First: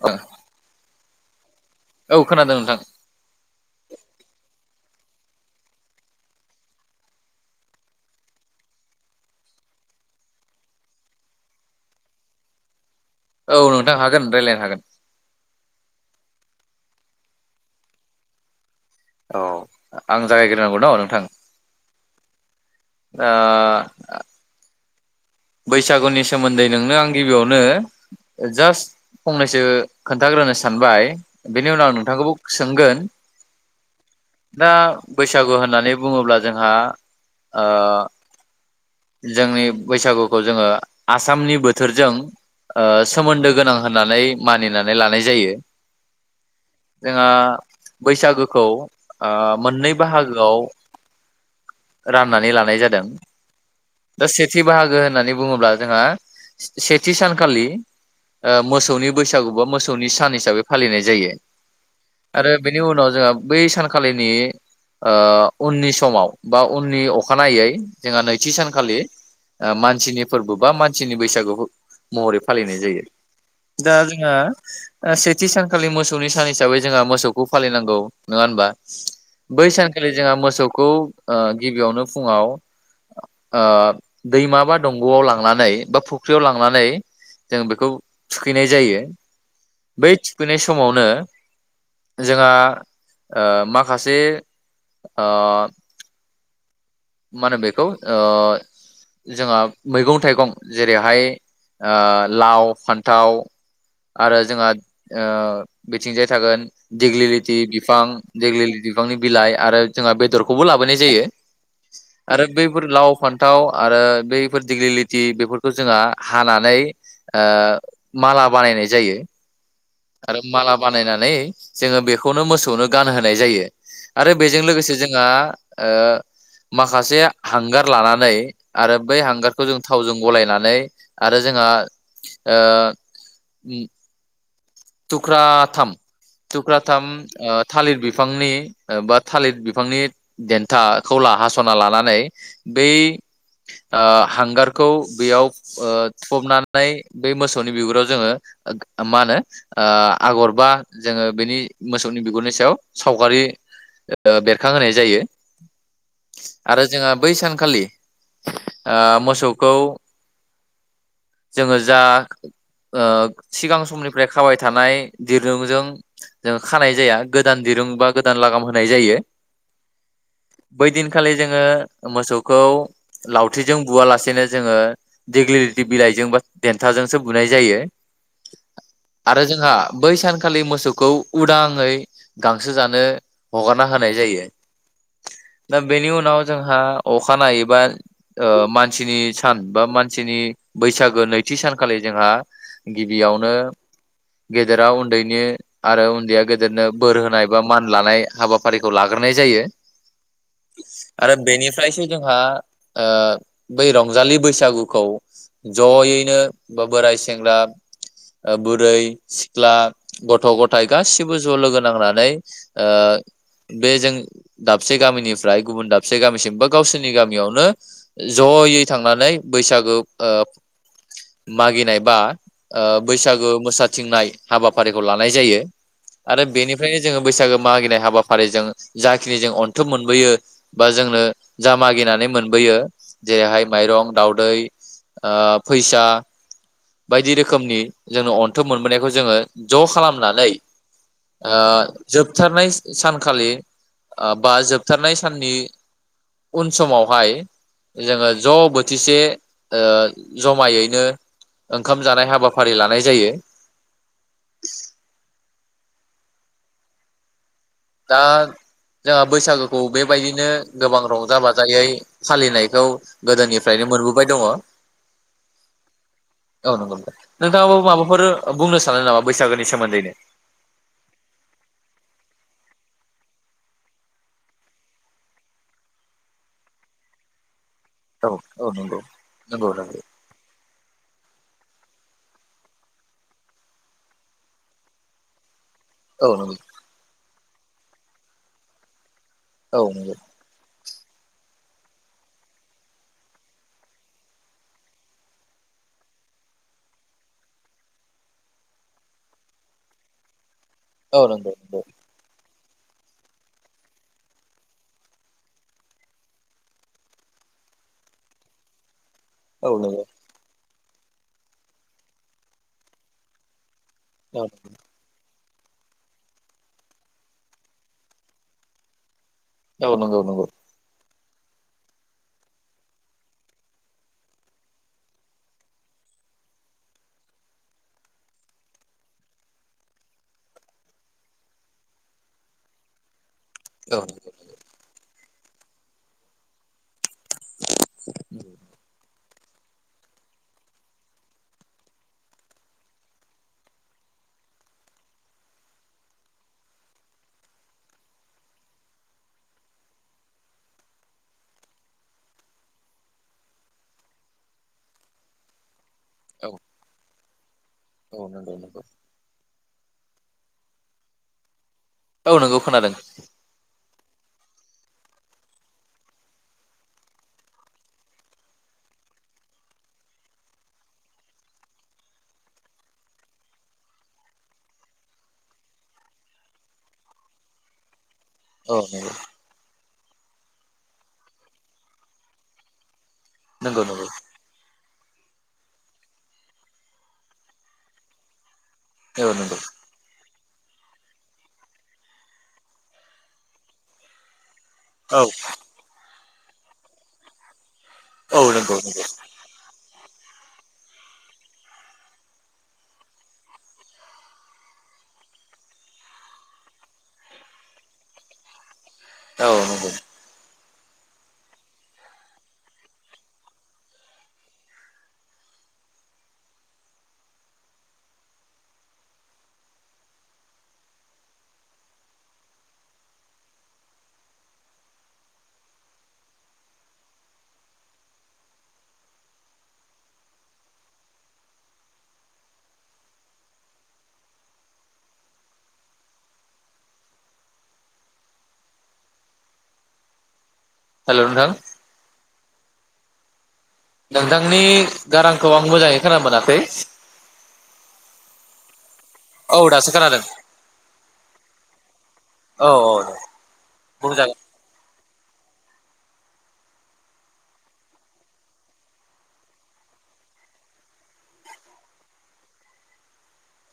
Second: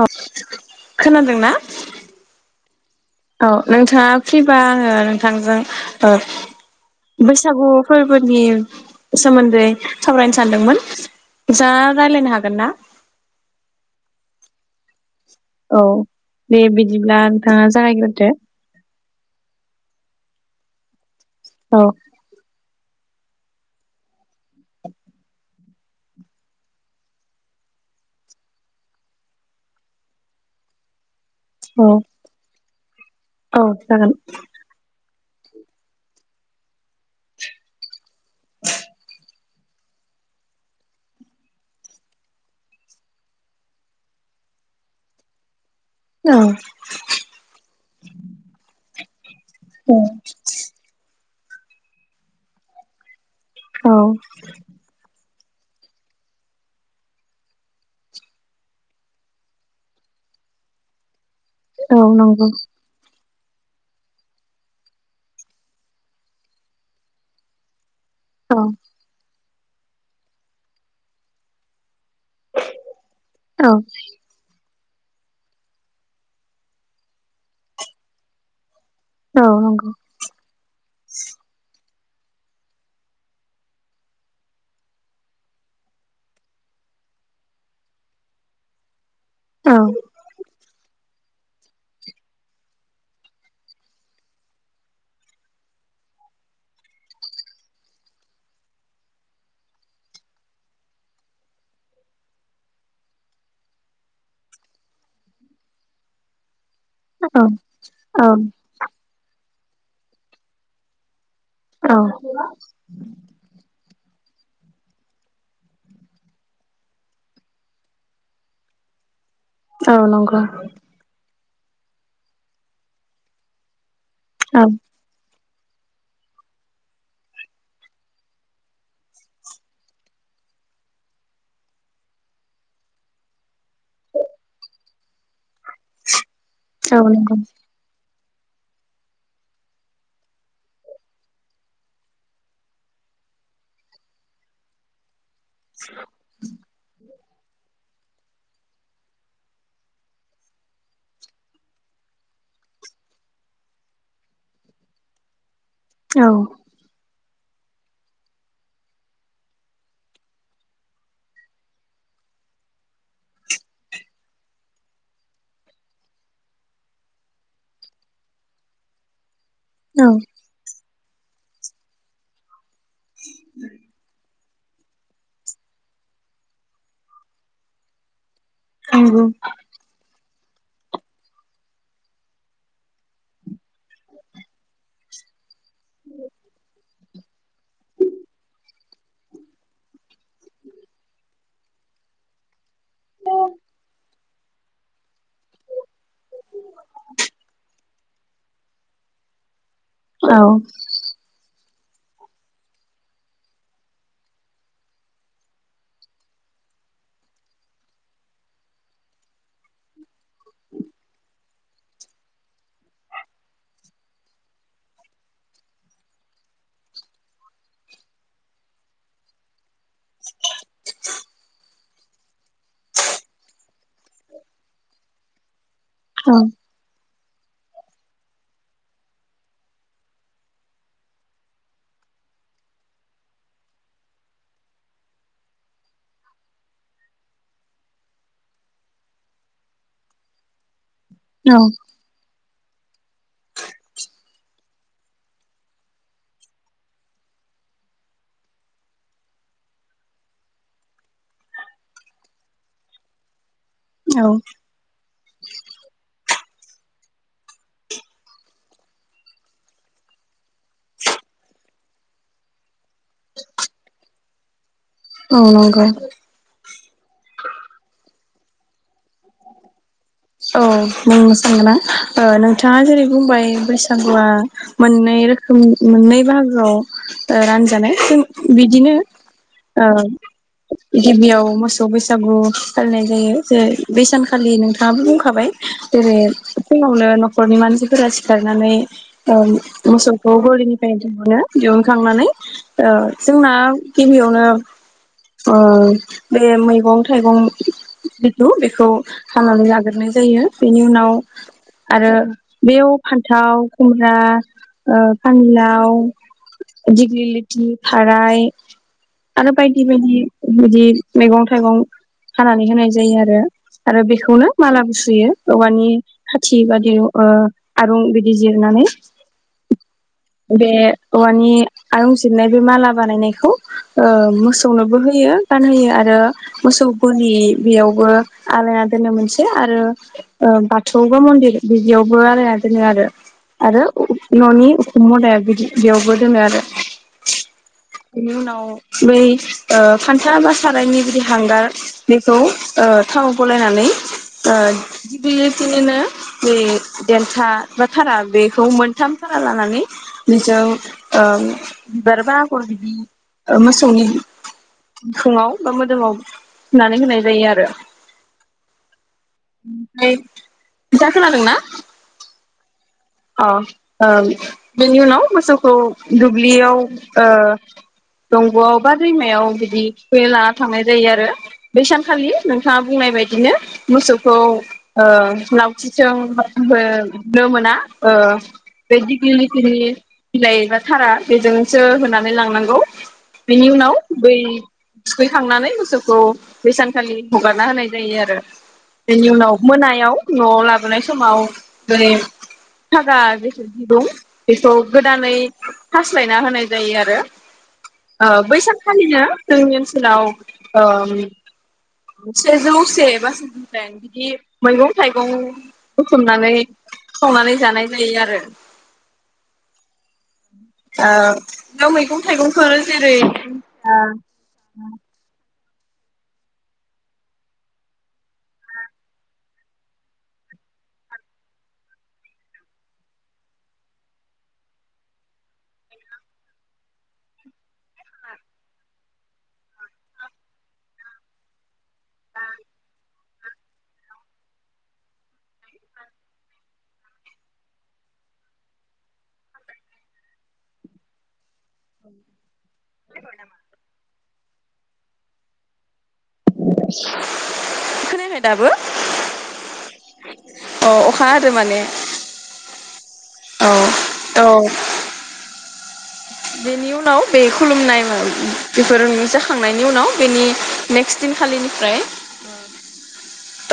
अ खोनादों ना औ खोनादों नोंथां औ नोंथांङा फ्रिबा आंङो नोंथांजों ओ बैसागु फोरबोनि सोमोन्दै सावरायनो सानदोंमोन नोथांङा रायलायनो हागोन ना? औ नोंथां हागोन रायलायनो हागोन। औ दे बिदिब्ला नोंथांङा जागायग्रोदो। औ आं जागायग्रोनांगौ न नोंथां औ ओ बैसागुनि सोमोन्दै नोंनो आं गिबियावनो जास्ट फंनैसो खोन्थाग्रोनो सानबाय। बेनि उनाव औ नोंथांखौबो सोंगोन औ जागोन दा बैसागु होननानै बुंङोब्ला जोंहा ओ जोंनि बैसागु खौ जोंङो आसामनि बोथोरजों ओ सोमोन्दो गोनां होननानै मानिनानै लानाय जायो। औ जोंहा बैसागोखौ ओ मोननै बाहागोआव राननानै लानाय जादों औ दा सेथि बाहागो होननानै बुङोब्ला जोंहा सेथि सानखालि मोसौनि बैसागु बा मोसौनि सान हिसाबै फालिनाय जायो औ आरो नंगौ बेनि उनाव जोंहा बै सानखालिनि ओ उननि समाव बा उननि अखानायै जोंहा नैथि औ सानखालि ओ मान नसिनि फोरबो बा मानसिनि बैसागु महरै फालिनाय जायो औ दा जोंहा सेथि सानखालि मोसौनि सान हिसाबै जोंहा मोसौखौ फालिनांगौ नङा होमबा औ बै नंगौ सानखालि जोंहा मोसौखौ ओ गिबियावनो फुंआव ओ दैमा बा दंग'आव लांनानै बा फुख्रियाव लांनानै जों बेखौ थुखैनाय जायो औ बै थुखैनाय समावनो जोंहा ओ माखासे ओ मा होनो बेखौ ओ जोंहा मैगं थाइगं जेरैहाय ओ लाव फान्थाव आरो जोंहा ओ बिथिंजाय थागोन औ देग्लिलिथि बिफां औ देग्लिलिथि बिफांनि बिलाइ आरो जोंहा बेदरखौबो लाबोनाय जायो औ नंगौ आरो बैफोर लाव फान्थाव आरो बैफोर दिग्लिलिथि बेफोरखौ जोंहा हानानै ओ माला बानायनाय जायो औ आरो नंगौ माला बानायनानै जोङो बेखौनो मोसौनो गानहोनाय जायो। आरो बेजों औ लोगोसे जोंहा ओ माखासे हांगार लानानै आरो बै हांगारखौ जों थावजों गलायनानै आरो जोंहा टुक्रा टुका् औ टुका्थाम नंगौ थालिर बिफां बिफांनि बा थालिर बिफांनि देन्थाखौ ला हास'ना लानानै बै ओ हांगारखौ बेयाव ओ थबनानै बे मोसौनि बिगुराव जोङो मा होनो आगरबा जोङो बेनि मोसौनि बिगुरनि सायाव सावगारि बेरखांहोनाय जायो। औ आरो जोंहा बै सानखालि ओ मोसौखौ जोङो जा ओ सिगां समनिफ्राय खाबाय थानाय दिरुंजों जों खानाय जाया गोदान दिरुं बा गोदान लागाम होनाय जायो। औ बै दिनखालि जोङो मोसौखौ लावथिजों बुवालासेनो जोङोे देग्लिलिथि बिलाइजों बा देन्थाजोंसो बुनाय जायो। आरो जोंहा बै सान ऐदिन खालि मोसौखौ उदाङै गांसो जानो हगारना होनाय जायो। दा बेनि उनाव जोंहा अखानायैबा ओ मानसिनि सान बा मानसिनि बैसागो नैथि सानखालि जोंहा गिबियावनो गेदेरा उन्दैनि आरो उन्दैया गेदेरनो बोर होनाय बा मान लानाय हाबाफारिखौ लाग्रोनाय जायो। औ आरो बेनि फ्रायसो जोंहा ओ बै रंजालि बैसागुखौ ज'यैनो बा बोराय सेंग्रा बुरै सिख्ला गथ' गथाय गासिबो ज' लोगो नांनानै ओ बे जों दाबसे गामिनिफ्राय गुबुन दाबसे गामिसिम बा गावसोरनि गामियावनो ज'यै थांनानै बैसागो ओ मागिनाय बा ओ बैसागु मोसाथिंनाय हाबाफारिखौ लानाय जायो। आरो बेनिफ्राय जोङो बैसागो मागिनाय हाबाफारिजों जाखिनि जों अनथुम मोनबोयो बा जोंनो जा मागिनानै मोनबोयो जेरैहाय माइरं दावदै ओ फैसा बायदि रोखोमनि जोंनो अन्थोब मोनबोनायखौ जोङो ज' खालामनानै ओ जोपथारनाय सानखालि बा जोबथारनाय साननि उन समावहाय जोङो ज' बोथिसे ओ जमायैनो ओंखाम जानाय हाबाफारि लानाय जायो। औ दा जोंहा बैसागोखौ बेबायदिनो गोबां रंजा बाजायै फालिनायखौ गोदोनिफ्रायनो मोनबोबाय दङ। औ औ नंगौ नोंगौ नोंथां। नोंथाङा माबाफोर बुंनो सानो नामा बैसागोनि सोमोन्दैनो औ बुंनो सानगोना ओ नोंथाङा जेरै बुंबाय बैसागुआ मोननै रोखोम मोननै बाहागो आव रा नाजानाय औ औ बिदिनो नंगौ नंगौ ओ नंगौ गिबियाव मोसौ मोसौ बैसागु फालिनाय जायो जेरै बै सानखालिनो नोंथाङाबो बुंखाबाय। जेरै औ नंगौ फुंआवनो न' न'खरनि मानसिफोरा सिखारनानै औ मोसौखौ गलिनि फ्राय दिहुनो दिहुनखांनानै ओ जोंना गिबियावनो ओ बे मैगं थाइगं जिथु बेखौ खानानै लाग्रोनाय जायो। बेनि उनाव औ नंगौ नंगौ आरो बेयाव फान्थाव खुम्रा ओ फानिलाव दिग्लिलिथि थाराय आरो औ बायदि नंगौ बायदि बिदि मैगं थाइगं खानानै होनाय जायो आरो आरो औ बेखौनो मालाबो सुयो। औवानि खाथि बादि ओ आरं बिदि जिरनानै औ नंगौ नंगौ। बे औवानि आयंजिरनाय बे माला बानायनायखौ ओ मोसौनोबो होयो गानहोयो आरो मोसौ गलि बेयावबो आलायना दोनो मोनसे आरो ओ बाथौ बा मन्दिर बिदियावबो आलायना दोनो आरो। आरो औ ननि उखुम मुदायावबो बिदि बेयावबो दोनो आरो। बेनि उनाव बै ओ फान्था बा सारायनि बिदि हांगार बेखौ ओ थाव गलाय खानानै ओ दिग्लिलिथिनिनो जे देनथा‌ बा थारा बेखौ मोनथाम खाना लानानै बिजों ओ बिबारबा आगर बिदि मोसौनि बिखुंआव बा मोदोमआव औ थुनानै होनाय जायो आरो। औ नंगौ नंगौ। ओमफ्राय नोंथाङा खोनादोंना? औ नोंगौ खोनादों। अ ओ बेनि उनाव मोसौखौ दुब्लियाव ओ दंग'आव बा दैमायाव बिदि थुखैनो लाना थांनाय जायो आरो बेै सानखालि नोंथाङा बुंनाय बदिनो मोसौखौ ओ लावथिजों बुंनो मोना। ओ औ बे दिग्लिलिथिनि बिलाइ बा थरा बेजोंसो होनानै लांनांगौ। बेनि नंगौ नंगौ उनाव बै थुखैखांनानै मोसौखौ बे सानखालि हगारना होनाय जायो आरो। बेनि औ उनाव नंगौ मोनायाव न'आव लाबोनाय समाव दै थागा बे दं। बेखौ औ गोदानै खासि सोलायना होनाय जायो आरो। ओ औ नंगौ नंगौ बैसानखालिनो जोंनि ओन उनाव ओ सेजौ से बा जौसे नि बिदि मैगं-थाइगं बुथुमनानै संनानै जानाय जायो आरो औ नंगौ। ओ मैगं थाइगंफोर जेरै ओ हेलौ नोंथां? [unintelligible] नोंथांनि गारांखौ आं मोजाङै खोना मोनाखै खोनायाखै दाबो औ दासो खोनादों अ अखा हादो माने औ औ। औ बुंजागोन त' बेनि उनाव बे खुलुमनाय बेफोर जाखांनायनि उनाव बेनि नेक्स्ट दिनखालिनिफ्राय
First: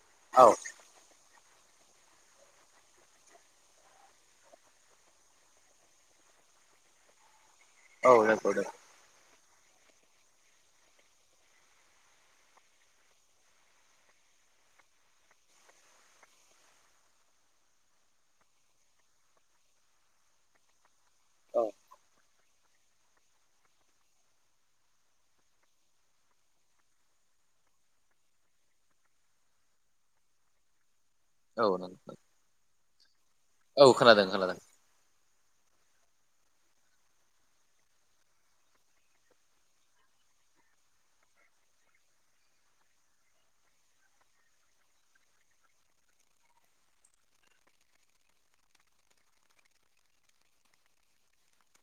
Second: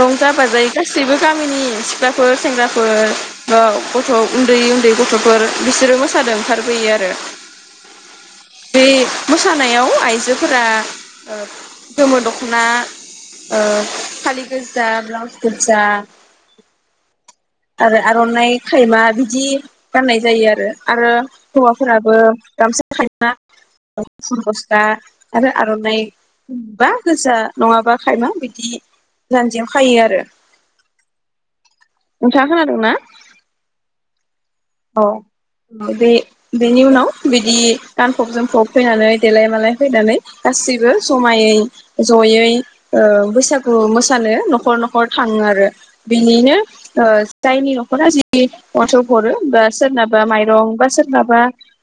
रंजा बाजायो गासिबो गामिनि सिख्लाफोर सेंग्राफोर ओ गथ' उन्दै उन्दै गथ'फोर बिसोरो मोसादों ओंखारबोयो आरो। औ नंगौ नंगौ। बे मोसानायाव आइजोफोरा गोमो दख'ना ओ फालि गोजा ब्लाउस गोजा आरो आर'नाइ खायमा बिदि गाननाय जायो आरो। आरो हौवाफोराबो गामसा खायमा फुर गस्ला आरो आर'नाइ बा गोजा नङाबा खायमा बिदि जान्जियाव खायो आरो। औ। नोंथाङा खोनादोंना? औ खोनादों खोनादों। बे बेनि उनाव बिदि गानफब जोमफब फैनानै देलाय मालाय फैनानै गासैबो जायै जयै बैसागु मोसानो न'खर न'खर थाङो आरो बिनिनो जायनि न'खरा जि माथौ हरो। होनबा सोरनाबा माइरं बा सोरनाबा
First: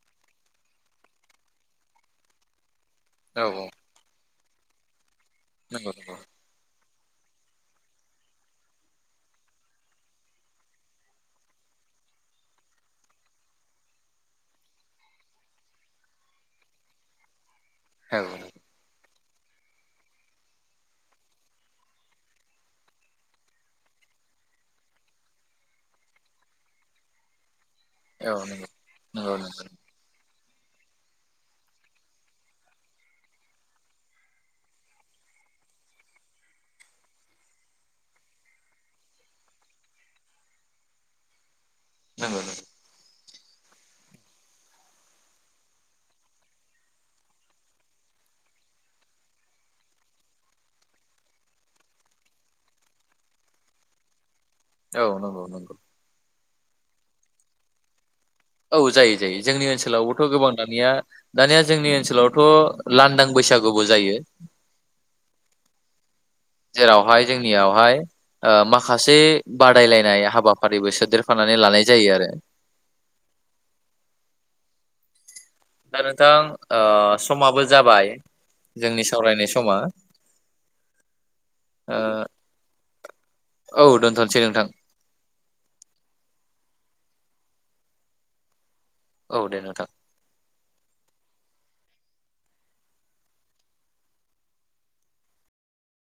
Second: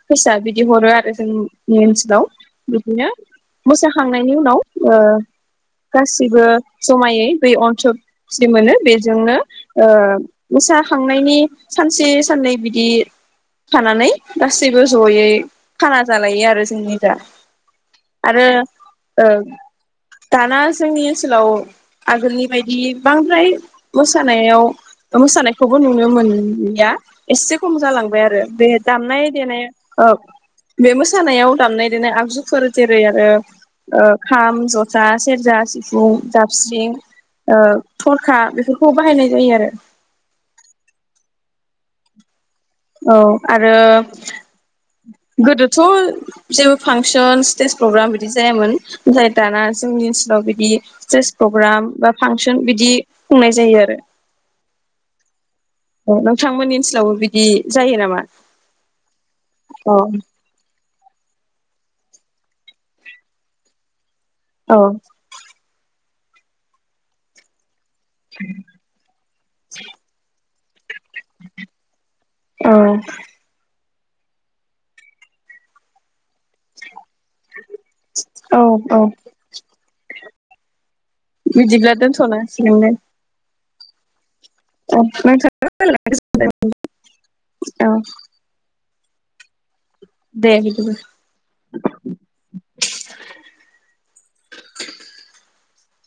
फैसा बिदि हरो आरो जोंनि ओनसोलाव बिदिनो औ मोसाखांनाय नि उनाव ओ नंगौ नंगौ गासिबो जमायै बे अनस जि मोनो बेजोंनो ओ मोसाखांनायनि सानसे साननै बिदि थानानै गासैबो ज'यै खाना जालायो आरो जोंनि दा औ आरो दाना जोंनि ओनसोलाव आगोलनि बायदि बांद्राय मोसानायाव मोसानायखौबो नुनो मोनलिया। एसे खम जालांबाय आरो नंगौ बे दामनाय नंगौ नंगौ देनाया औ बे मोसानायाव दामनाय देनाय आगजुफोर जेरै आरो खाम जथा सेरजा सिफुं दाबस्रिं थरखा बेफोरखौ बाहायनाय जायो आरो। नंगौ। औ आरो गोदोथ' जेबो फांसन स्टेज प्रग्राम बिदि जायामोन ओमफ्राय दाना जोंनि ओनसोलाव बिदि स्टेज प्रग्राम बा फांसन बिदि खुंनाय जायो आरो। औ नंगौ नंगौ। औ नोंथांमोननि ओनसोलावबो बिदि जायो नामा? औ जायो जायो जोंनि औ ओनसोलावबोथ' गोबां दानिया। दानिया जोंनि ओनसोलावथ' लांदां बैसागुबो जायो। औ। जेरावहाय जोंनियावहाय। माखासे बादायलायनाय हाबा फारिबेस गेदेर फानानै लानाय जायो आरो। औ दा नोंथां ओ। समाबो जाबाय औ जोंनि सावरायनाय समा बिदिब्लाथ' ओ दोनथ'नांसिगोन दे औ दोनथ'। अ [unintelligible] औ औ दे नोंथां। दे बिदिब्ला।